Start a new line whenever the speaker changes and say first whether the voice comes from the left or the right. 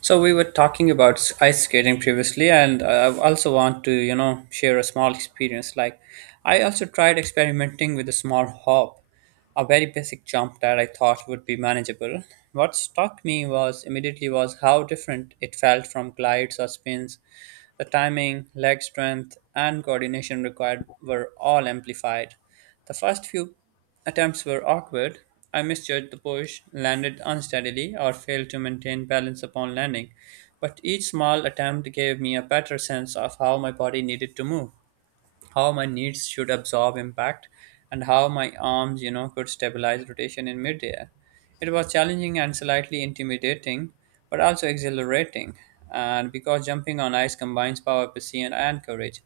right: So we were talking about ice skating previously, and I also want to, share a small experience. I also tried experimenting with a small hop, a very basic jump that I thought would be manageable. What struck me was immediately was how different it felt from glides or spins. The timing, leg strength, and coordination required were all amplified. The first few attempts were awkward. I misjudged the push, landed unsteadily, or failed to maintain balance upon landing, but each small attempt gave me a better sense of how my body needed to move, how my knees should absorb impact, and how my arms could stabilize rotation in midair. It was challenging and slightly intimidating but also exhilarating, and because jumping on ice combines power, precision, and courage,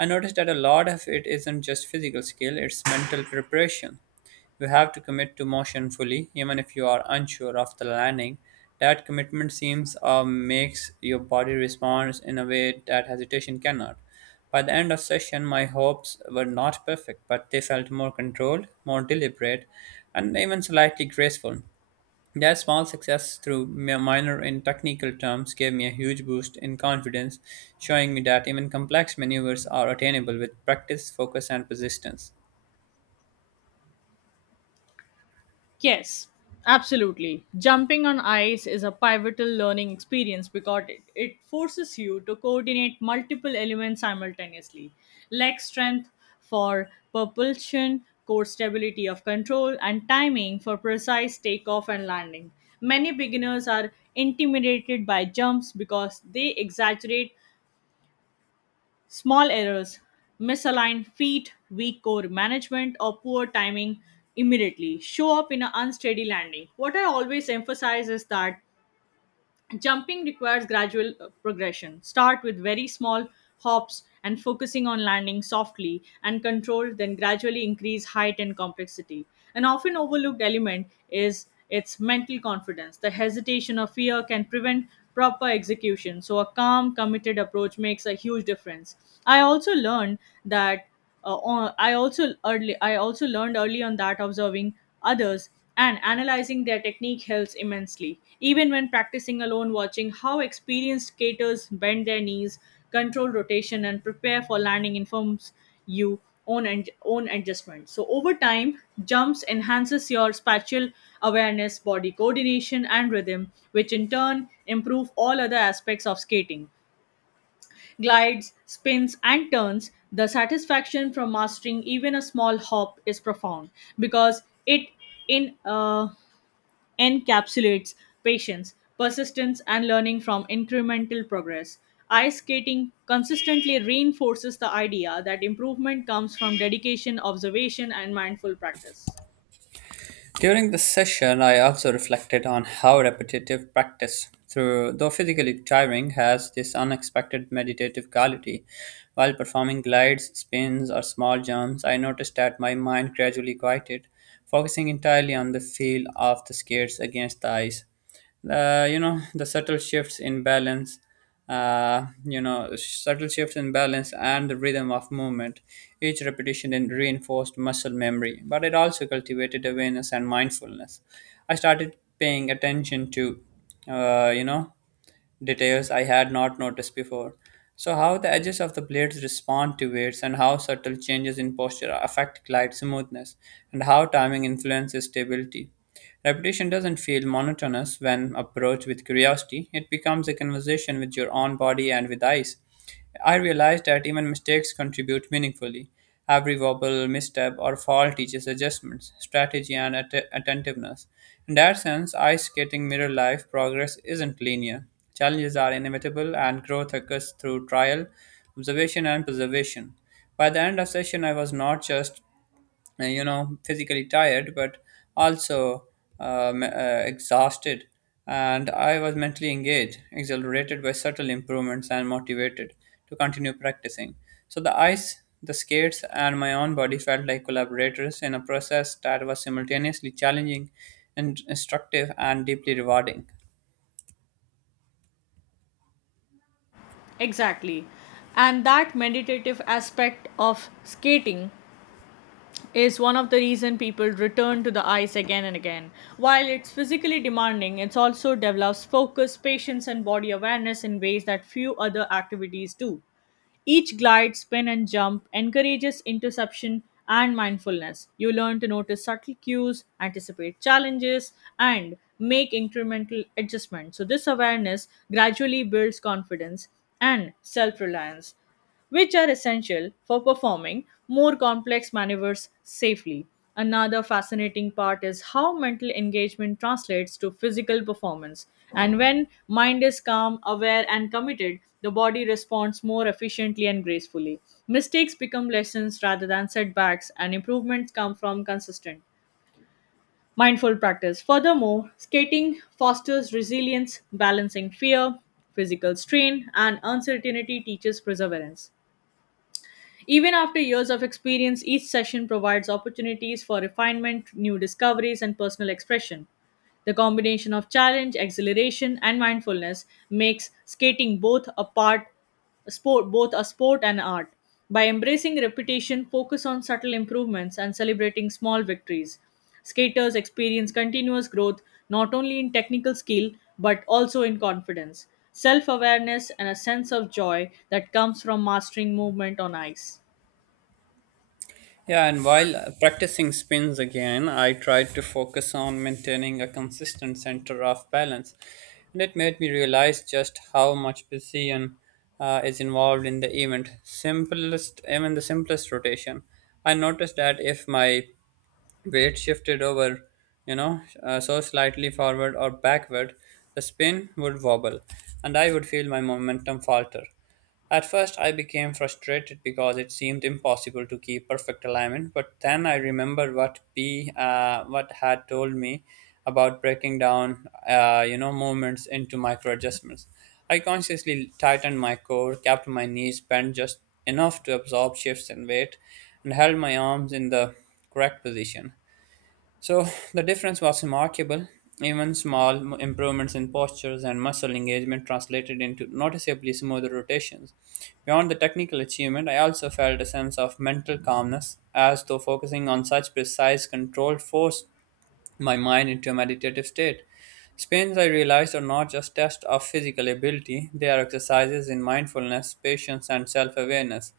right: I noticed that a lot of it isn't just physical skill, it's mental preparation. You have to commit to motion fully, even if you are unsure of the landing. That commitment seems or makes your body respond in a way that hesitation cannot. By the end of session, my hopes were not perfect, but they felt more controlled, more deliberate, and even slightly graceful. That small success, through minor in technical terms, gave me a huge boost in confidence, showing me that even complex maneuvers are attainable with practice, focus, and persistence.
left: Yes, absolutely. Jumping on ice is a pivotal learning experience because it forces you to coordinate multiple elements simultaneously, leg strength for propulsion, core stability of control, and timing for precise takeoff and landing. Many beginners are intimidated by jumps because they exaggerate small errors, misaligned feet, weak core management, or poor timing immediately show up in an unsteady landing. What I always emphasize is that jumping requires gradual progression. Start with very small hops and focusing on landing softly and controlled, then gradually increase height and complexity. An often overlooked element is its mental confidence. The hesitation or fear can prevent proper execution, so a calm, committed approach makes a huge difference. I also learned that on- I also early I also learned early on that observing others and analyzing their technique helps immensely. Even when practicing alone, watching how experienced skaters bend their knees, control rotation, and prepare for landing informs you own and own adjustment. So over time, jumps enhances your spatial awareness, body coordination, and rhythm, which in turn improve all other aspects of skating, glides, spins, and turns. The satisfaction from mastering even a small hop is profound because it in encapsulates patience, persistence, and learning from incremental progress. Ice skating consistently reinforces the idea that improvement comes from dedication, observation, and mindful practice.
right: During the session, I also reflected on how repetitive practice, though physically tiring, has this unexpected meditative quality. While performing glides, spins, or small jumps, I noticed that my mind gradually quieted, focusing entirely on the feel of the skates against the ice, the subtle shifts in balance, subtle shifts in balance and the rhythm of movement. Each repetition then reinforced muscle memory, but it also cultivated awareness and mindfulness. I started paying attention to, uh, you know details I had not noticed before. So, how the edges of the blades respond to weights, and how subtle changes in posture affect glide smoothness, and how timing influences stability. Repetition doesn't feel monotonous when approached with curiosity, it becomes a conversation with your own body and with eyes. I realized that even mistakes contribute meaningfully. Every wobble, misstep, or fall teaches adjustments, strategy, and attentiveness. In that sense, ice skating mirror life progress isn't linear. Challenges are inevitable, and growth occurs through trial, observation, and preservation. By the end of session, I was not just physically tired but also exhausted, and I was mentally engaged, exhilarated by subtle improvements and motivated to continue practicing. So the ice, the skates, and my own body felt like collaborators in a process that was simultaneously challenging and instructive and deeply rewarding.
left: Exactly. And that meditative aspect of skating is one of the reason people return to the ice again and again. While it's physically demanding, it also develops focus, patience, and body awareness in ways that few other activities do. Each glide, spin, and jump encourages interception and mindfulness. You learn to notice subtle cues, anticipate challenges, and make incremental adjustments. So this awareness gradually builds confidence and self reliance which are essential for performing more complex maneuvers safely. Another fascinating part is how mental engagement translates to physical performance. And when mind is calm, aware, and committed, the body responds more efficiently and gracefully. Mistakes become lessons rather than setbacks, and improvements come from consistent mindful practice. Furthermore, skating fosters resilience, balancing fear, physical strain, and uncertainty teaches perseverance. Even after years of experience, each session provides opportunities for refinement, new discoveries, and personal expression. The combination of challenge, exhilaration, and mindfulness makes skating both a part a sport, both a sport and art. By embracing repetition, focus on subtle improvements and celebrating small victories, skaters experience continuous growth not only in technical skill but also in confidence, self awareness, and a sense of joy that comes from mastering movement on ice.
right: Yeah, and while practicing spins again, I tried to focus on maintaining a consistent center of balance. And it made me realize just how much precision is involved in the event. Even the simplest rotation. I noticed that if my weight shifted over, so slightly forward or backward, the spin would wobble and I would feel my momentum falter. At first, I became frustrated because it seemed impossible to keep perfect alignment, but then I remembered what P what had told me about breaking down movements into micro adjustments. I consciously tightened my core, kept my knees bent just enough to absorb shifts in weight, and held my arms in the correct position. So the difference was remarkable. Even small improvements in postures and muscle engagement translated into noticeably smoother rotations. Beyond the technical achievement, I also felt a sense of mental calmness, as though focusing on such precise, controlled force my mind into a meditative state. Spins, I realized, are not just tests of physical ability, they are exercises in mindfulness, patience, and self awareness.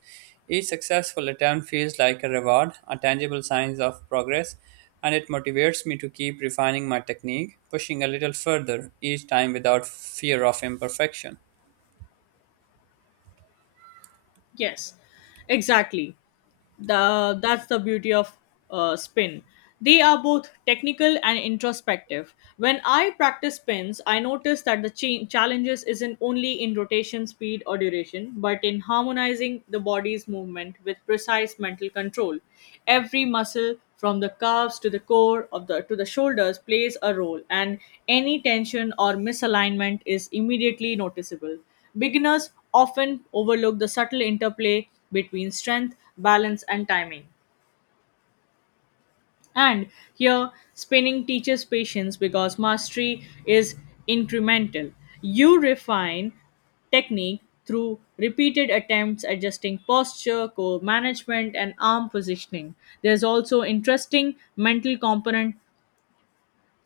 right: Each successful attempt feels like a reward, a tangible sign of progress, and it motivates me to keep refining my technique, pushing a little further each time without fear of imperfection.
left: Yes, exactly. The That's the beauty of spin. They are both technical and introspective. When I practice spins, I notice that the challenges isn't only in rotation speed or duration, but in harmonizing the body's movement with precise mental control. Every muscle from the calves to the core of the to the shoulders plays a role, and any tension or misalignment is immediately noticeable. Beginners often overlook the subtle interplay between strength, balance, and timing. And here, spinning teaches patience because mastery is incremental. You refine technique through repeated attempts adjusting posture, core management, and arm positioning. There's also interesting mental component.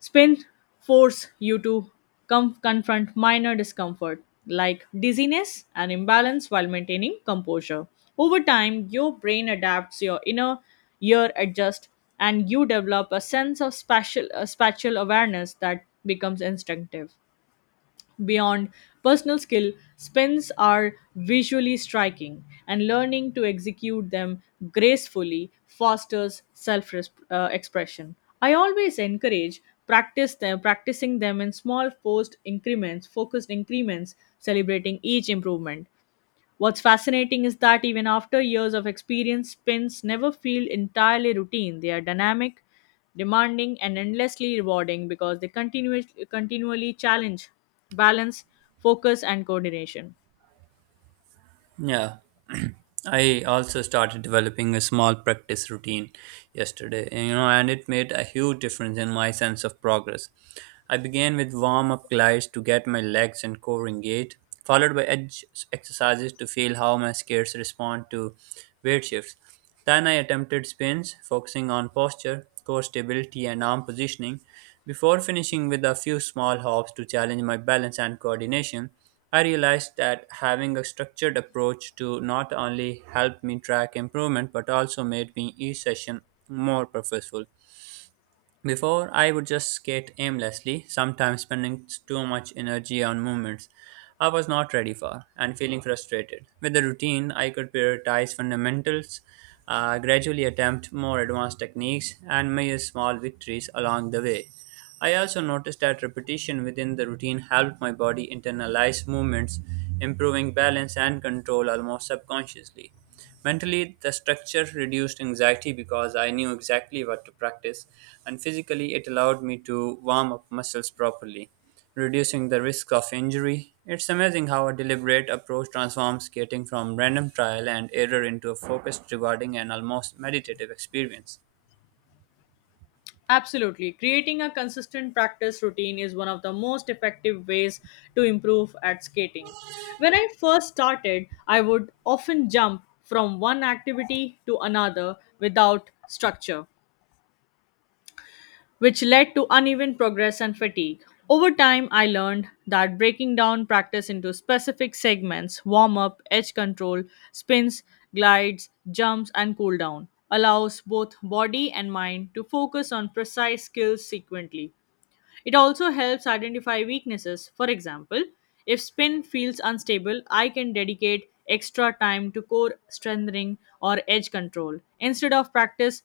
left: Spin force you to confront minor discomfort like dizziness and imbalance while maintaining composure. Over time, your brain adapts, your inner ear adjusts, and you develop a sense of spatial awareness that becomes instinctive. Beyond personal skill, spins are visually striking, and learning to execute them gracefully fosters self expression. I always practicing them in focused increments, celebrating each improvement. What's fascinating is that even after years of experience, spins never feel entirely routine. They are dynamic, demanding, and endlessly rewarding because they continually challenge balance, focus, and coordination.
right: Yeah, I also started developing a small practice routine yesterday, and, and it made a huge difference in my sense of progress. I began with warm up glides to get my legs and core engaged, followed by edge exercises to feel how my skates respond to weight shifts. Tanai attempted spins, focusing on posture, core stability, and arm positioning, before finishing with a few small hops to challenge my balance and coordination. I realized that having a structured approach to not only help me track improvement but also made me each session more purposeful. Before, I would just skate aimlessly, sometimes spending too much energy on movements I was not ready for and feeling frustrated. With the routine, I could prioritize fundamentals, gradually attempt more advanced techniques, and measure small victories along the way. I also noticed that repetition within the routine helped my body internalize movements, improving balance and control almost subconsciously. Mentally, the structure reduced anxiety because I knew exactly what to practice, and physically, it allowed me to warm up muscles properly, reducing the risk of injury. It's amazing how a deliberate approach transforms skating from random trial and error into a focused, rewarding, and almost meditative experience.
left: Absolutely. Creating a consistent practice routine is one of the most effective ways to improve at skating. When I first started, I would often jump from one activity to another without structure, which led to uneven progress and fatigue. Over time, I learned that breaking down practice into specific segments, warm up, edge control, spins, glides, jumps, and cool down allows both body and mind to focus on precise skills sequentially. It also helps identify weaknesses. For example, if spin feels unstable, I can dedicate extra time to core strengthening or edge control instead of practice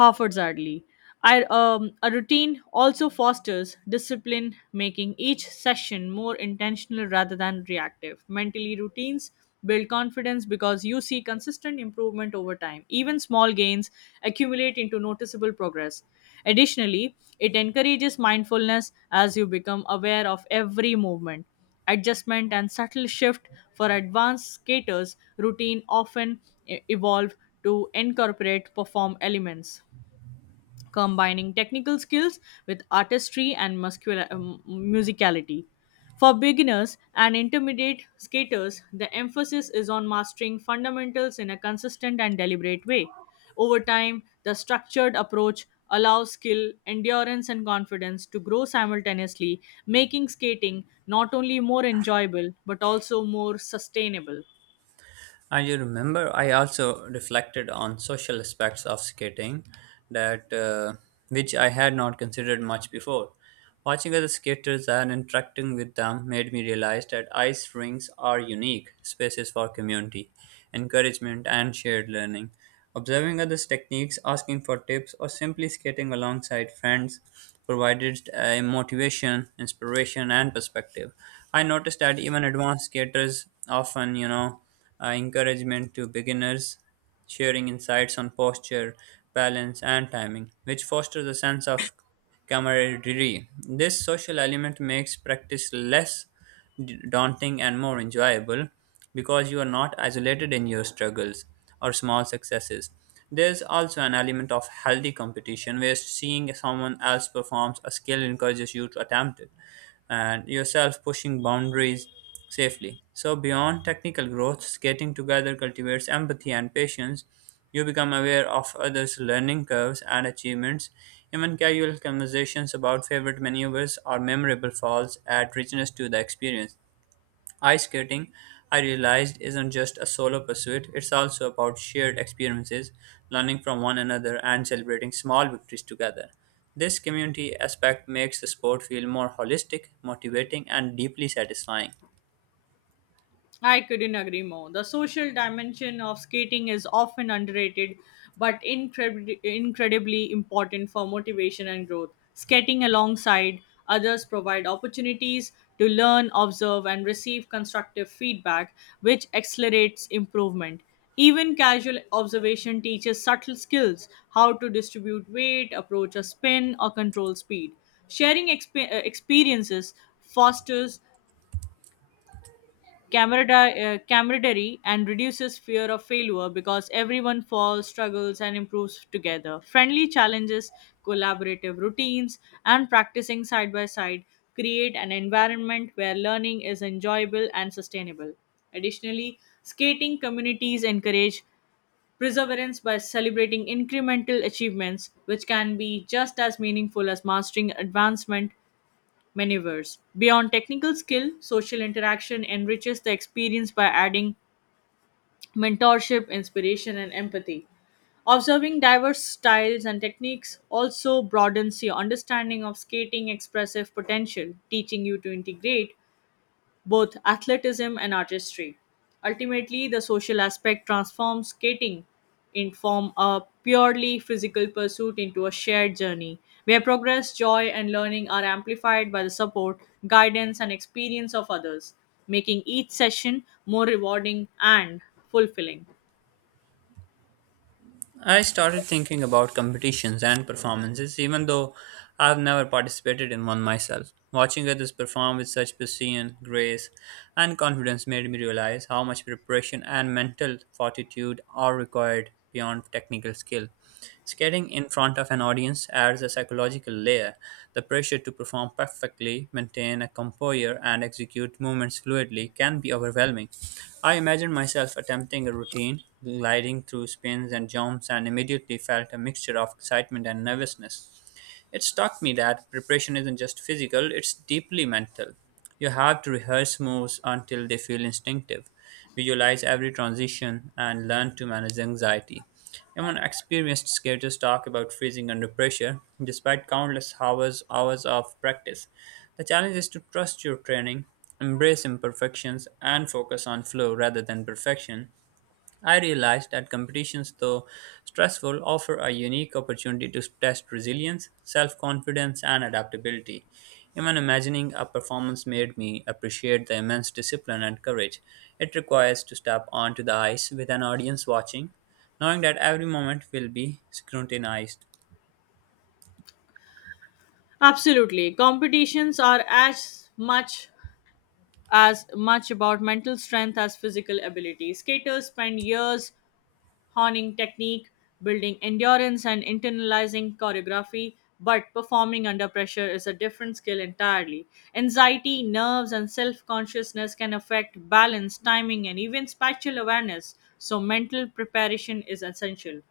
left: Harford Zadley. A routine also fosters discipline, making each session more intentional rather than reactive. Mentally, routines build confidence because you see consistent improvement over time. Even small gains accumulate into noticeable progress. Additionally, it encourages mindfulness as you become aware of every movement adjustment and subtle shift. For advanced skaters routine often evolve to incorporate perform elements combining technical skills with artistry and musicality. For beginners and intermediate skaters, the emphasis is on mastering fundamentals in a consistent and deliberate way. Over time, the structured approach allows skill, endurance, and confidence to grow simultaneously, making skating not only more enjoyable but also more sustainable.
right: And you remember, I also reflected on social aspects of skating that which I had not considered much before. Watching other skaters and interacting with them made me realize that ice rinks are unique spaces for community, encouragement, and shared learning. Observing others' techniques, asking for tips, or simply skating alongside friends provided motivation, inspiration, and perspective. I noticed that even advanced skaters often, encouragement to beginners, sharing insights on posture, balance, and timing, which fosters a sense of camaraderie. This social element makes practice less daunting and more enjoyable because you are not isolated in your struggles or small successes. There's also an element of healthy competition where seeing someone else performs a skill encourages you to attempt it and yourself pushing boundaries safely. So, beyond technical growth, skating together cultivates empathy and patience. You become aware of others' learning curves and achievements. Even casual conversations about favorite maneuvers or memorable falls add richness to the experience. Ice skating, I realized, isn't just a solo pursuit, it's also about shared experiences, learning from one another, and celebrating small victories together. This community aspect makes the sport feel more holistic, motivating, and deeply satisfying.
left: I couldn't agree more. The social dimension of skating is often underrated, but incredibly important for motivation and growth. Skating alongside others provide opportunities to learn, observe, and receive constructive feedback, which accelerates improvement. Even casual observation teaches subtle skills, how to distribute weight, approach a spin, or control speed. Sharing experiences fosters camaraderie and reduces fear of failure because everyone falls, struggles, and improves together. Friendly challenges, collaborative routines, and practicing side by side create an environment where learning is enjoyable and sustainable. Additionally, skating communities encourage perseverance by celebrating incremental achievements, which can be just as meaningful as mastering advancement maneuvers. Beyond technical skill, social interaction enriches the experience by adding mentorship, inspiration, and empathy. Observing diverse styles and techniques also broadens your understanding of skating expressive potential, teaching you to integrate both athleticism and artistry. Ultimately, the social aspect transforms skating in from a purely physical pursuit into a shared journey where progress, joy, and learning are amplified by the support, guidance, and experience of others, making each session more rewarding and fulfilling.
right: I started thinking about competitions and performances, even though I've never participated in one myself. Watching others perform with such precision, grace, and confidence made me realize how much preparation and mental fortitude are required beyond technical skill. Skating in front of an audience adds a psychological layer. The pressure to perform perfectly, maintain a composure, and execute movements fluidly can be overwhelming. I imagined myself attempting a routine, gliding through spins and jumps, and immediately felt a mixture of excitement and nervousness. It struck me that preparation isn't just physical, it's deeply mental. You have to rehearse moves until they feel instinctive, visualize every transition, and learn to manage anxiety. Even experienced skaters talk about freezing under pressure, despite countless hours of practice. The challenge is to trust your training, embrace imperfections, and focus on flow rather than perfection. I realized that competitions, though stressful, offer a unique opportunity to test resilience, self confidence, and adaptability. Even imagining a performance made me appreciate the immense discipline and courage it requires to step onto the ice with an audience watching, knowing that every moment will be scrutinized.
left: Absolutely. Competitions are as much about mental strength as physical ability. Skaters spend years honing technique, building endurance, and internalizing choreography. But performing under pressure is a different skill entirely. Anxiety, nerves, and self consciousness can affect balance, timing, and even spatial awareness, so mental preparation is essential.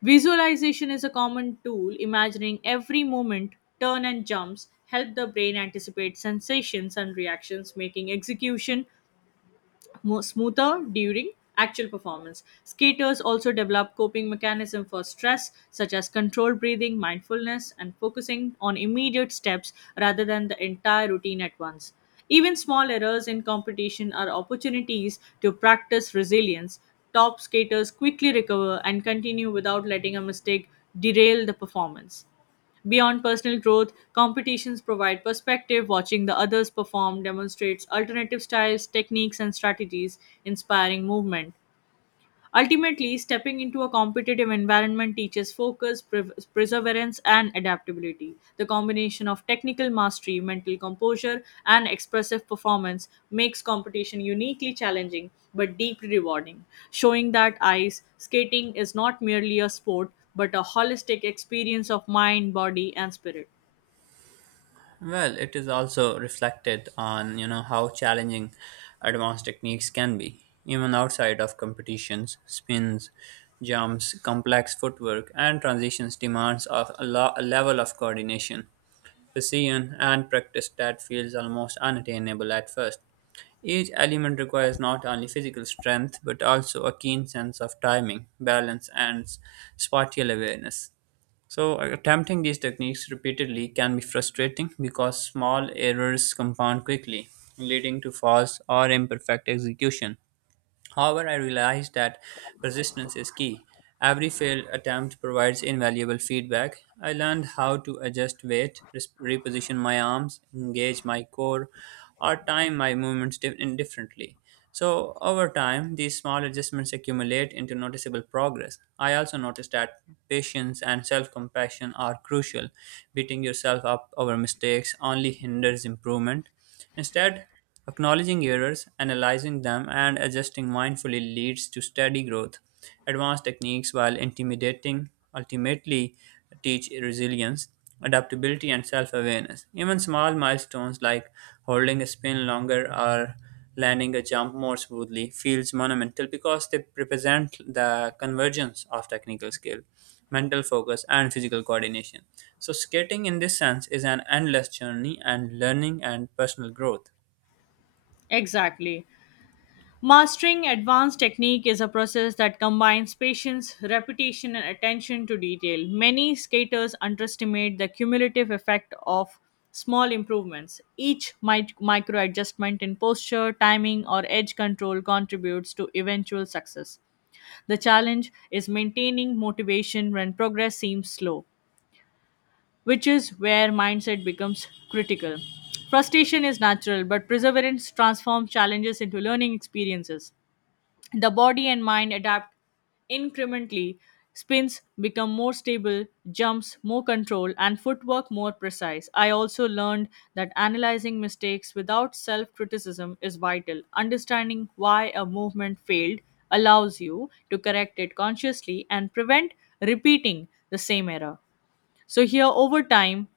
left: Visualization is a common tool. Imagining every movement, turn, and jumps help the brain anticipate sensations and reactions, making execution smoother during actual performance. Skaters also develop coping mechanisms for stress, such as controlled breathing, mindfulness, and focusing on immediate steps rather than the entire routine at once. Even small errors in competition are opportunities to practice resilience. Top skaters quickly recover and continue without letting a mistake derail the performance. Beyond personal growth, competitions provide perspective. Watching the others perform demonstrates alternative styles, techniques, and strategies, inspiring movement. Ultimately, stepping into a competitive environment teaches focus, perseverance, and adaptability. The combination of technical mastery, mental composure, and expressive performance makes competition uniquely challenging but deeply rewarding, showing that ice skating is not merely a sport but a holistic experience of mind, body, and spirit.
right: Well, it is also reflected on you know how challenging advanced techniques can be, even outside of competitions. Spins, jumps, complex footwork, and transitions demands of a level of coordination, precision, and practice that feels almost unattainable at first. Each element requires not only physical strength but also a keen sense of timing, balance, and spatial awareness. So, attempting these techniques repeatedly can be frustrating because small errors compound quickly, leading to false or imperfect execution. However, I realized that persistence is key. Every failed attempt provides invaluable feedback. I learned how to adjust weight, reposition my arms, engage my core, or time my movements differently. So, over time, these small adjustments accumulate into noticeable progress. I also noticed that patience and self compassion are crucial. Beating yourself up over mistakes only hinders improvement. Instead, acknowledging errors, analyzing them, and adjusting mindfully leads to steady growth. Advanced techniques, while intimidating, ultimately teach resilience, adaptability, and self awareness. Even small milestones like holding a spin longer or landing a jump more smoothly feels monumental because they represent the convergence of technical skill, mental focus, and physical coordination. So, skating in this sense is an endless journey and learning and personal growth.
left: Exactly. Mastering advanced technique is a process that combines patience, repetition, and attention to detail. Many skaters underestimate the cumulative effect of small improvements. Each micro adjustment in posture, timing, or edge control contributes to eventual success. The challenge is maintaining motivation when progress seems slow, which is where mindset becomes critical. Frustration is natural, but perseverance transforms challenges into learning experiences. The body and mind adapt incrementally. Spins become more stable, jumps more control, and footwork more precise. I also learned that analyzing mistakes without self criticism is vital. Understanding why a movement failed allows you to correct it consciously and prevent repeating the same error. So, here over time,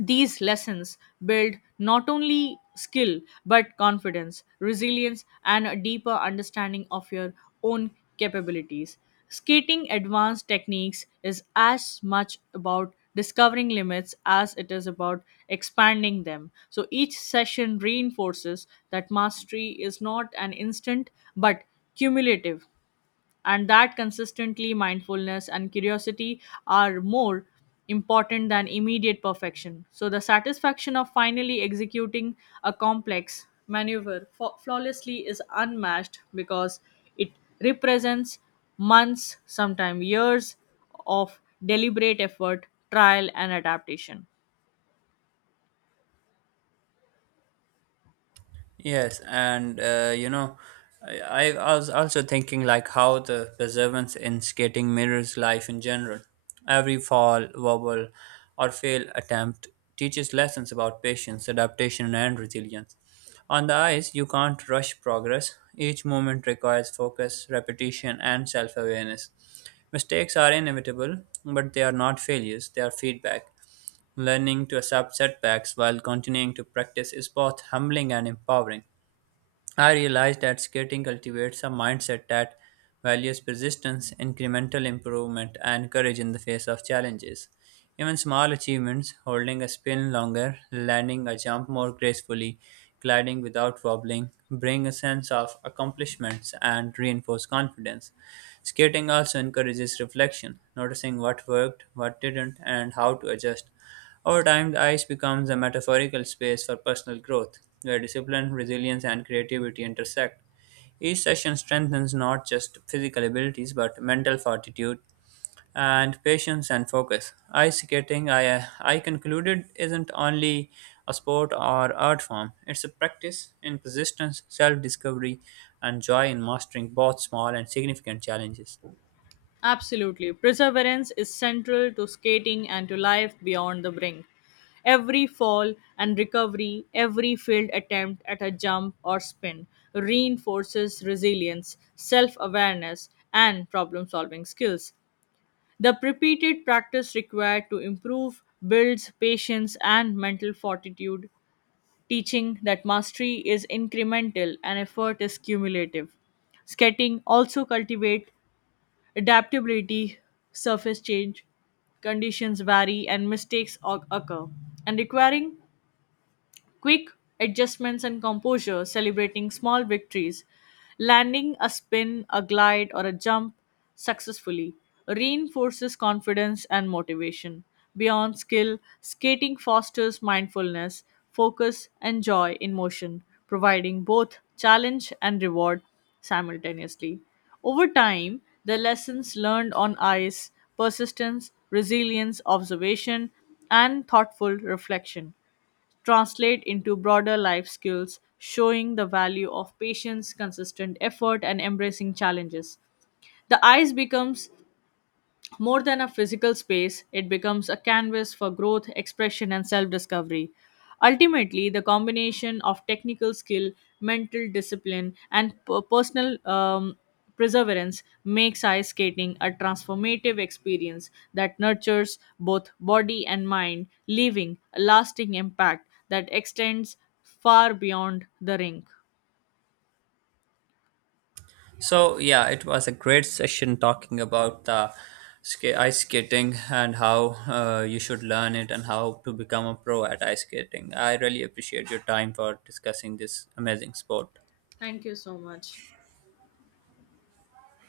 left: these lessons build not only skill but confidence, resilience, and a deeper understanding of your own capabilities. Skating advanced techniques is as much about discovering limits as it is about expanding them. So each session reinforces that mastery is not an instant but cumulative, and that consistently mindfulness and curiosity are more important than immediate perfection. So the satisfaction of finally executing a complex maneuver flawlessly is unmatched because it represents months, sometimes years, of deliberate effort, trial, and adaptation.
right: Yes, and I was also thinking like how the perseverance in skating mirrors life in general. Every fall, wobble, or fail attempt teaches lessons about patience, adaptation, and resilience. On the ice, you can't rush progress. Each moment requires focus, repetition, and self awareness. Mistakes are inevitable, but they are not failures, they are feedback. Learning to accept setbacks while continuing to practice is both humbling and empowering. I realized that skating cultivates a mindset that values persistence, incremental improvement, and courage in the face of challenges. Even small achievements, holding a spin longer, landing a jump more gracefully, gliding without wobbling, bring a sense of accomplishments and reinforce confidence. Skating also encourages reflection, noticing what worked, what didn't, and how to adjust. Over time, the ice becomes a metaphorical space for personal growth, where discipline, resilience, and creativity intersect. Each session strengthens not just physical abilities but mental fortitude, and patience and focus. Ice skating, I concluded, isn't only a sport or art form, it's a practice in persistence, self discovery, and joy in mastering both small and significant challenges.
left: Absolutely. Perseverance is central to skating and to life beyond the brink. Every fall and recovery, every failed attempt at a jump or spin reinforces resilience, self awareness, and problem solving skills. The repeated practice required to improve builds patience and mental fortitude, teaching that mastery is incremental and effort is cumulative. Skating also cultivate adaptability, surface change, conditions vary, and mistakes occur, and requiring quick adjustments and composure, celebrating small victories, landing a spin, a glide, or a jump successfully, reinforces confidence and motivation. Beyond skill, skating fosters mindfulness, focus, and joy in motion, providing both challenge and reward simultaneously. Over time, the lessons learned on ice, persistence, resilience, observation, and thoughtful reflection translate into broader life skills, showing the value of patience, consistent effort, and embracing challenges. The ice becomes more than a physical space, it becomes a canvas for growth, expression, and self discovery. Ultimately, the combination of technical skill, mental discipline, and personal perseverance makes ice skating a transformative experience that nurtures both body and mind, leaving a lasting impact that extends far beyond the rink.
right: So, yeah, it was a great session talking about the ice skating and how you should learn it and how to become a pro at ice skating. I really appreciate your time for discussing this amazing sport.
left: Thank you so much.